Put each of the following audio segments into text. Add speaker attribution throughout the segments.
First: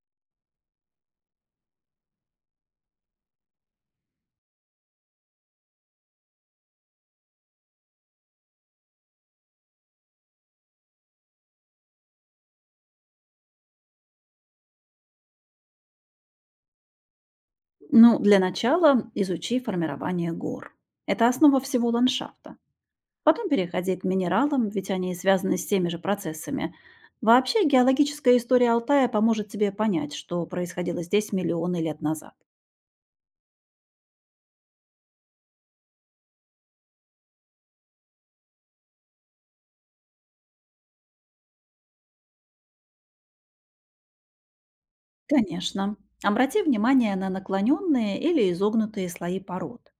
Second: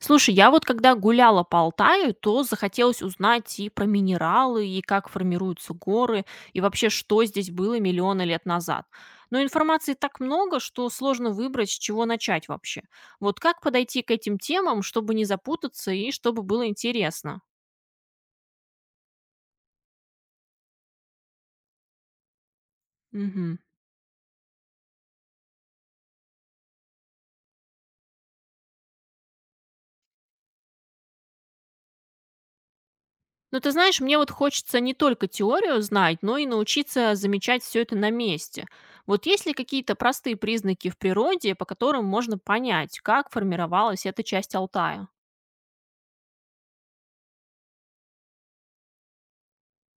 Speaker 1: Слушай, я вот когда гуляла по Алтаю, то захотелось узнать и про минералы, и как формируются горы, и вообще, что здесь было миллионы лет назад. Но информации так много, что сложно выбрать, с чего начать вообще. Вот как подойти к этим темам, чтобы не запутаться и чтобы было интересно?
Speaker 2: Ну, для начала изучи формирование гор. Это основа всего ландшафта. Потом
Speaker 1: Мгм.
Speaker 2: переходи к минералам, ведь они связаны с теми же процессами. Вообще, геологическая история Алтая поможет тебе понять, что происходило здесь миллионы лет назад.
Speaker 1: Ну, ты знаешь, мне вот хочется не только теорию знать, но и научиться замечать все это на месте. Вот есть ли какие-то простые признаки в природе, по которым можно понять, как формировалась эта часть Алтая?
Speaker 2: Конечно. Обрати внимание на наклоненные или изогнутые слои пород.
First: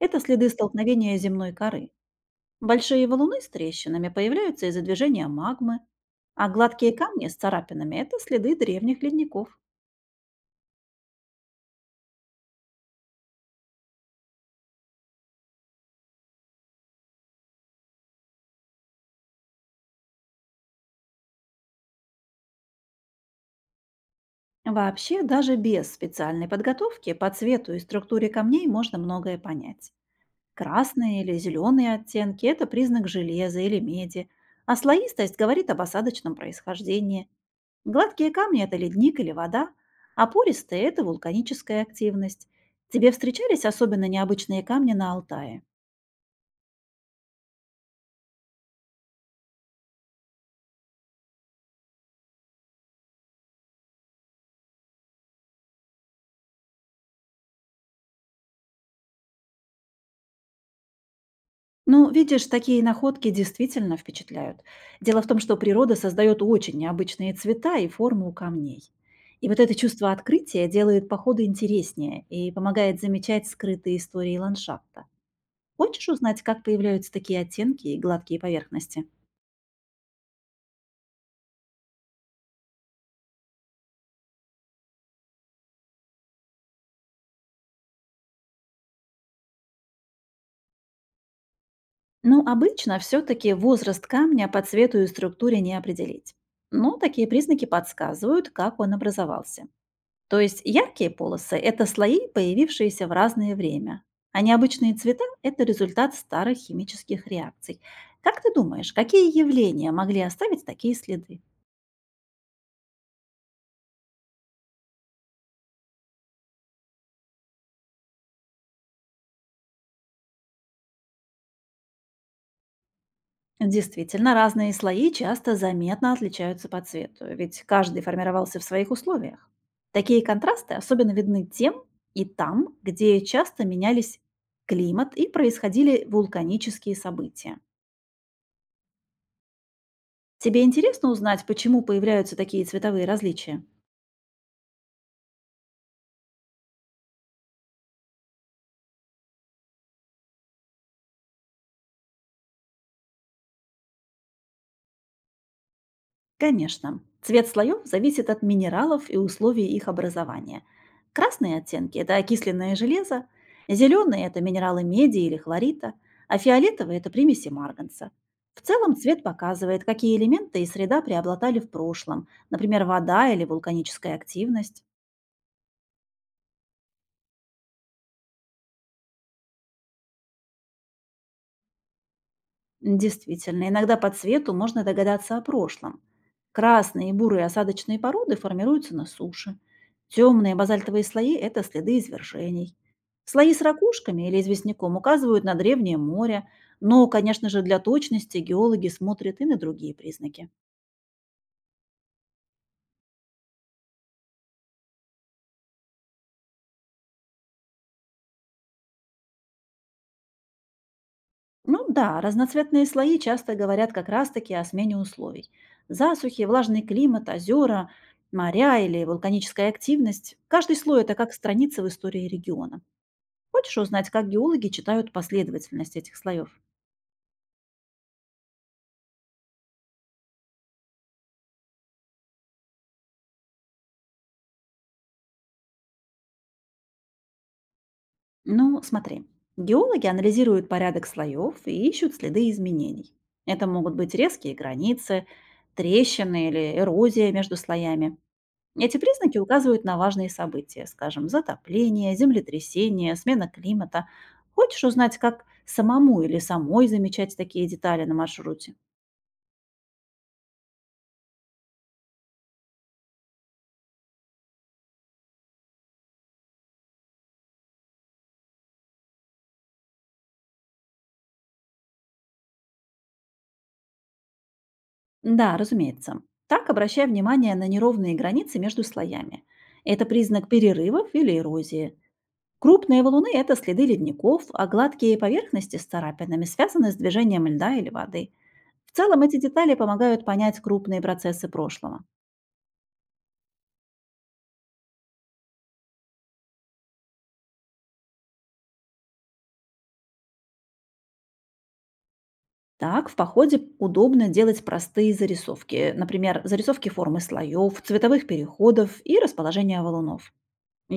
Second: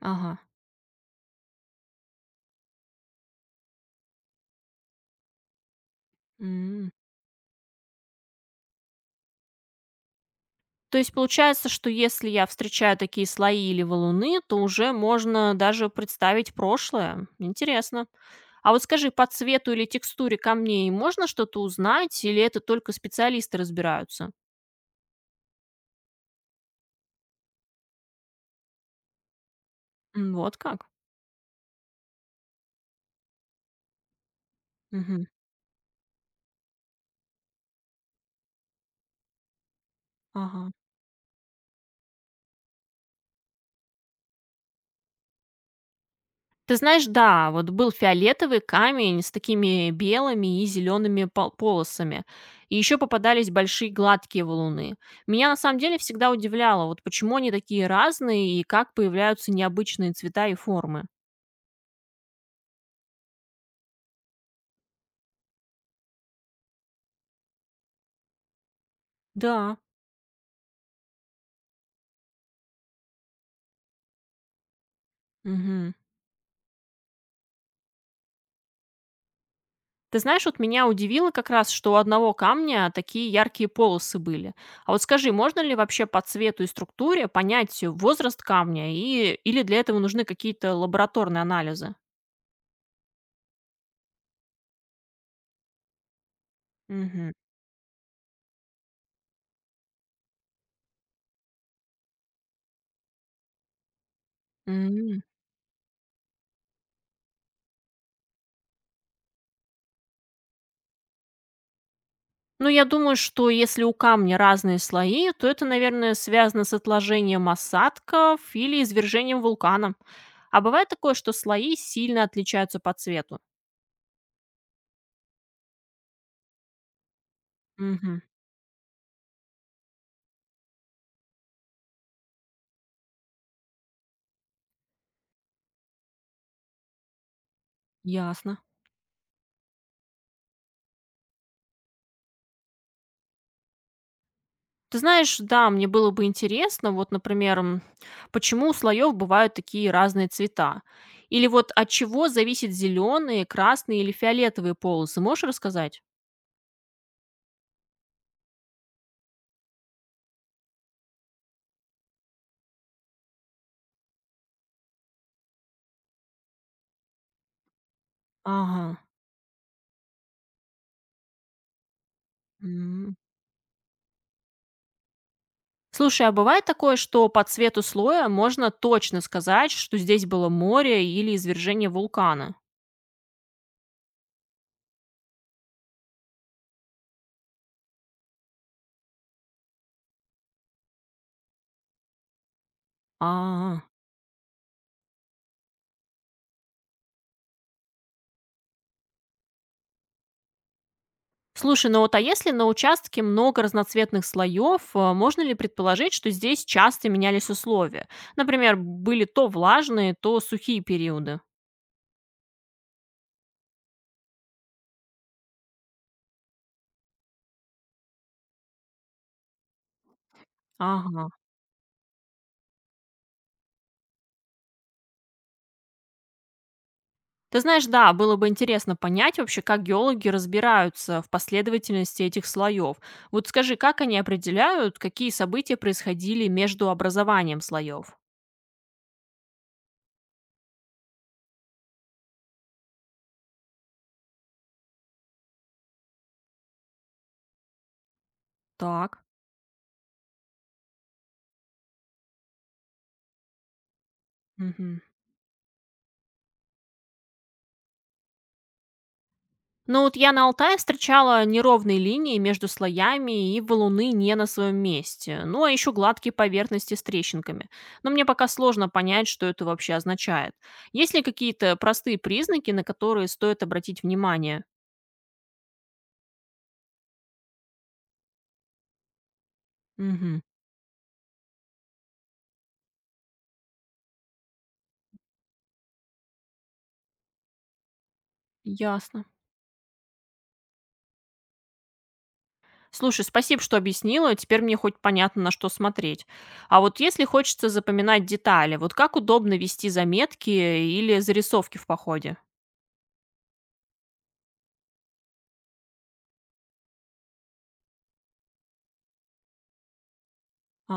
Speaker 2: Это
Speaker 1: Ага.
Speaker 2: следы столкновения земной коры. Большие валуны с трещинами появляются из-за движения магмы, а
Speaker 1: М.
Speaker 2: гладкие камни с царапинами– это следы древних ледников.
Speaker 1: То есть получается, что если я встречаю такие слои или валуны, то уже можно даже представить прошлое. Интересно. А вот скажи, по цвету или текстуре камней можно что-то узнать, или это только специалисты разбираются?
Speaker 2: Вообще, даже без специальной подготовки по цвету и структуре камней можно многое понять.
Speaker 1: М, вот как?
Speaker 2: Красные или зеленые оттенки– это признак железа или меди, а
Speaker 1: Мгм.
Speaker 2: слоистость говорит об осадочном происхождении. Гладкие камни– это ледник или вода, а
Speaker 1: Ага.
Speaker 2: пористые– это вулканическая активность. Тебе встречались особенно необычные камни на Алтае?
Speaker 1: Ты знаешь, да, вот был фиолетовый камень с такими белыми и зелеными полосами. И еще попадались большие гладкие валуны. Меня на самом деле всегда удивляло, вот почему они такие разные и как появляются необычные цвета и формы.
Speaker 2: Ну, видишь, такие находки действительно впечатляют. Дело в том, что природа создает очень необычные цвета и формы у камней. И вот это
Speaker 1: Да.
Speaker 2: чувство открытия делает походы интереснее и помогает замечать скрытые истории ландшафта.
Speaker 1: Мгм.
Speaker 2: Хочешь узнать, как появляются такие оттенки и гладкие поверхности?
Speaker 1: Ты знаешь, вот меня удивило как раз, что у одного камня такие яркие полосы были. А вот скажи, можно ли вообще по цвету и структуре понять возраст камня или для этого нужны какие-то лабораторные анализы?
Speaker 2: Ну, обычно все-таки возраст камня по цвету и структуре не определить. Но такие
Speaker 1: Угу.
Speaker 2: признаки подсказывают, как он образовался. То есть яркие полосы– это слои, появившиеся в разное время, а необычные цвета– это результат старых химических реакций. Как ты думаешь, какие явления могли оставить такие следы?
Speaker 1: Ну, я думаю, что если у камня разные слои, то это, наверное, связано с отложением осадков или извержением вулкана. А бывает такое, что слои сильно отличаются по цвету.
Speaker 2: Действительно, разные слои часто заметно отличаются по цвету, ведь каждый
Speaker 1: Угу,
Speaker 2: формировался в своих условиях. Такие контрасты особенно видны тем и там, где часто менялись климат и происходили вулканические события.
Speaker 1: ясно.
Speaker 2: Тебе интересно узнать, почему появляются такие цветовые различия?
Speaker 1: Ты знаешь, да, мне было бы интересно, вот, например, почему у слоев бывают такие разные цвета? Или вот от чего зависят зеленые, красные или фиолетовые полосы? Можешь рассказать?
Speaker 2: Конечно. Цвет слоев зависит от минералов и условий их образования. Красные оттенки– это окисленное железо, зеленые– это минералы меди или хлорита, а фиолетовые– это примеси марганца. В
Speaker 1: Ага.
Speaker 2: целом цвет показывает, какие элементы и среда преобладали в прошлом, например, вода или вулканическая активность.
Speaker 1: Слушай, а бывает такое, что по цвету слоя можно точно сказать, что здесь было море или извержение вулкана?
Speaker 2: Действительно, иногда по цвету можно догадаться о прошлом. Красные и бурые осадочные породы формируются на суше. Темные базальтовые слои– это следы извержений. Слои с
Speaker 1: А,
Speaker 2: ракушками или известняком указывают на древнее море, но, конечно же, для точности геологи смотрят и на другие признаки.
Speaker 1: слушай, ну вот а если на участке много разноцветных слоев, можно ли предположить, что здесь часто менялись условия? Например, были то влажные, то сухие периоды.
Speaker 2: Ну да, разноцветные слои часто говорят как раз-таки о смене условий. Засухи, влажный климат, озера, моря или вулканическая активность. Каждый слой– это
Speaker 1: Ага.
Speaker 2: как страница в истории региона. Хочешь узнать, как геологи читают последовательность этих слоев?
Speaker 1: Ты знаешь, да, было бы интересно понять вообще, как геологи разбираются в последовательности этих слоев. Вот скажи, как они определяют, какие события происходили между образованием слоев?
Speaker 2: Ну, смотри. Геологи анализируют порядок слоев и ищут следы изменений. Это могут быть резкие границы, трещины или эрозия между слоями. Эти
Speaker 1: Так.
Speaker 2: признаки указывают на важные события, скажем, затопление, землетрясение, смена климата. Хочешь
Speaker 1: Мгм.
Speaker 2: узнать, как самому или самой замечать такие детали на маршруте?
Speaker 1: Ну вот я на Алтае встречала неровные линии между слоями и валуны не на своем месте. Ну а еще гладкие поверхности с трещинками. Но мне пока сложно понять, что это вообще означает. Есть ли какие-то простые признаки, на которые стоит обратить внимание?
Speaker 2: Да, разумеется. Так обращая внимание на неровные границы между слоями. Это
Speaker 1: Мгм.
Speaker 2: признак перерывов или эрозии. Крупные валуны– это следы ледников, а гладкие поверхности с царапинами связаны с движением льда или воды. В целом
Speaker 1: Ясно.
Speaker 2: эти детали помогают понять крупные процессы прошлого.
Speaker 1: Слушай, спасибо, что объяснила. Теперь мне хоть понятно, на что смотреть. А вот если хочется запоминать детали, вот как удобно вести заметки или зарисовки в походе?
Speaker 2: Так, в походе удобно делать простые зарисовки, например, зарисовки формы слоев, цветовых переходов и расположения валунов.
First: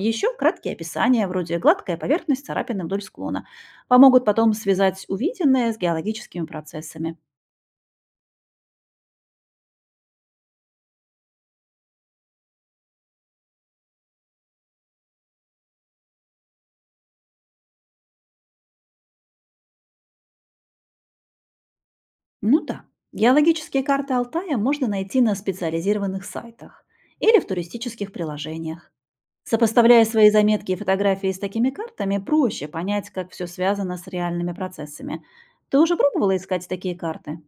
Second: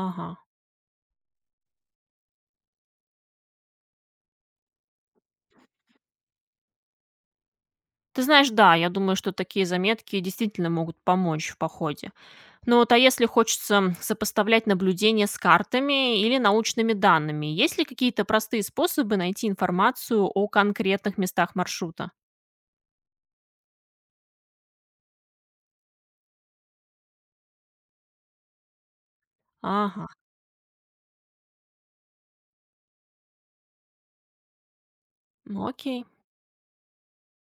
Speaker 1: Ага.
Speaker 2: краткие описания, вроде «гладкая поверхность царапины вдоль склона», помогут потом связать увиденное с геологическими процессами.
Speaker 1: Ты знаешь, да, я думаю, что такие заметки действительно могут помочь в походе. Но вот а если хочется сопоставлять наблюдения с картами или научными данными, есть ли какие-то простые способы найти информацию о конкретных местах маршрута?
Speaker 2: Ну да, геологические карты Алтая можно найти на специализированных сайтах или в туристических приложениях. Сопоставляя
Speaker 1: Ага,
Speaker 2: свои заметки и фотографии с такими картами, проще понять, как все связано с реальными процессами.
Speaker 1: ну
Speaker 2: Ты уже
Speaker 1: окей.
Speaker 2: пробовала искать такие карты?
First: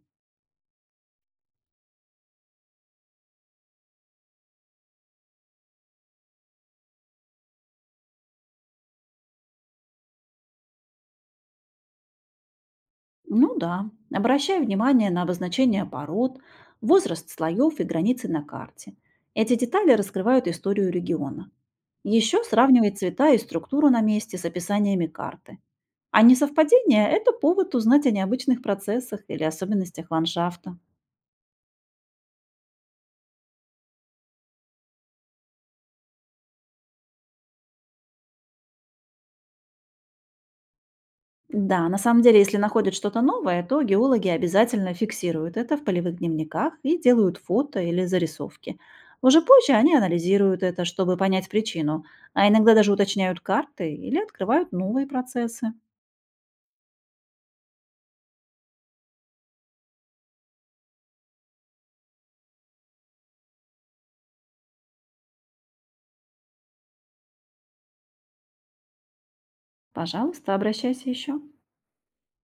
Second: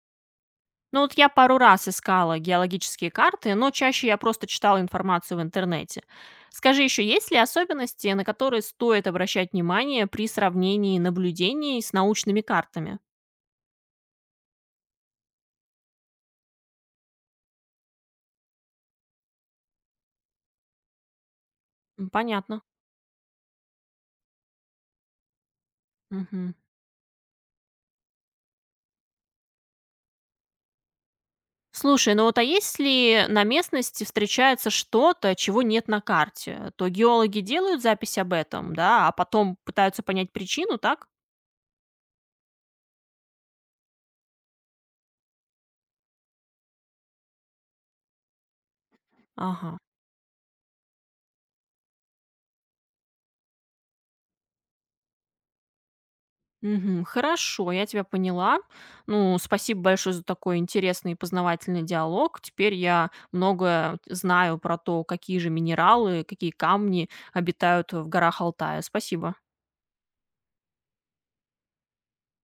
Speaker 1: Ну вот я пару раз искала геологические карты, но чаще я просто читала информацию в интернете. Скажи еще, есть ли особенности, на которые стоит обращать внимание при сравнении наблюдений с научными картами?
Speaker 2: Ну да, обращай внимание на обозначение пород, возраст слоев и границы на карте. Эти детали раскрывают историю региона.
Speaker 1: М,
Speaker 2: Еще
Speaker 1: понятно.
Speaker 2: сравнивай цвета и структуру на месте с описаниями карты. А
Speaker 1: Мгм.
Speaker 2: несовпадение– это повод узнать о необычных процессах или особенностях ландшафта.
Speaker 1: Слушай, ну вот а если на местности встречается что-то, чего нет на карте, то геологи делают запись об этом, да, а потом пытаются понять причину, так?
Speaker 2: Да, на самом деле, если находят что-то новое, то геологи обязательно фиксируют это в полевых дневниках и делают фото или зарисовки. Уже позже
Speaker 1: Ага.
Speaker 2: они анализируют это, чтобы понять причину, а иногда даже уточняют карты или открывают новые процессы.
Speaker 1: Мгм. Хорошо, я тебя поняла. Ну, спасибо большое за такой интересный и познавательный диалог. Теперь я многое знаю про то, какие же минералы, какие камни обитают в горах Алтая. Спасибо.
Speaker 2: Пожалуйста, обращайся еще.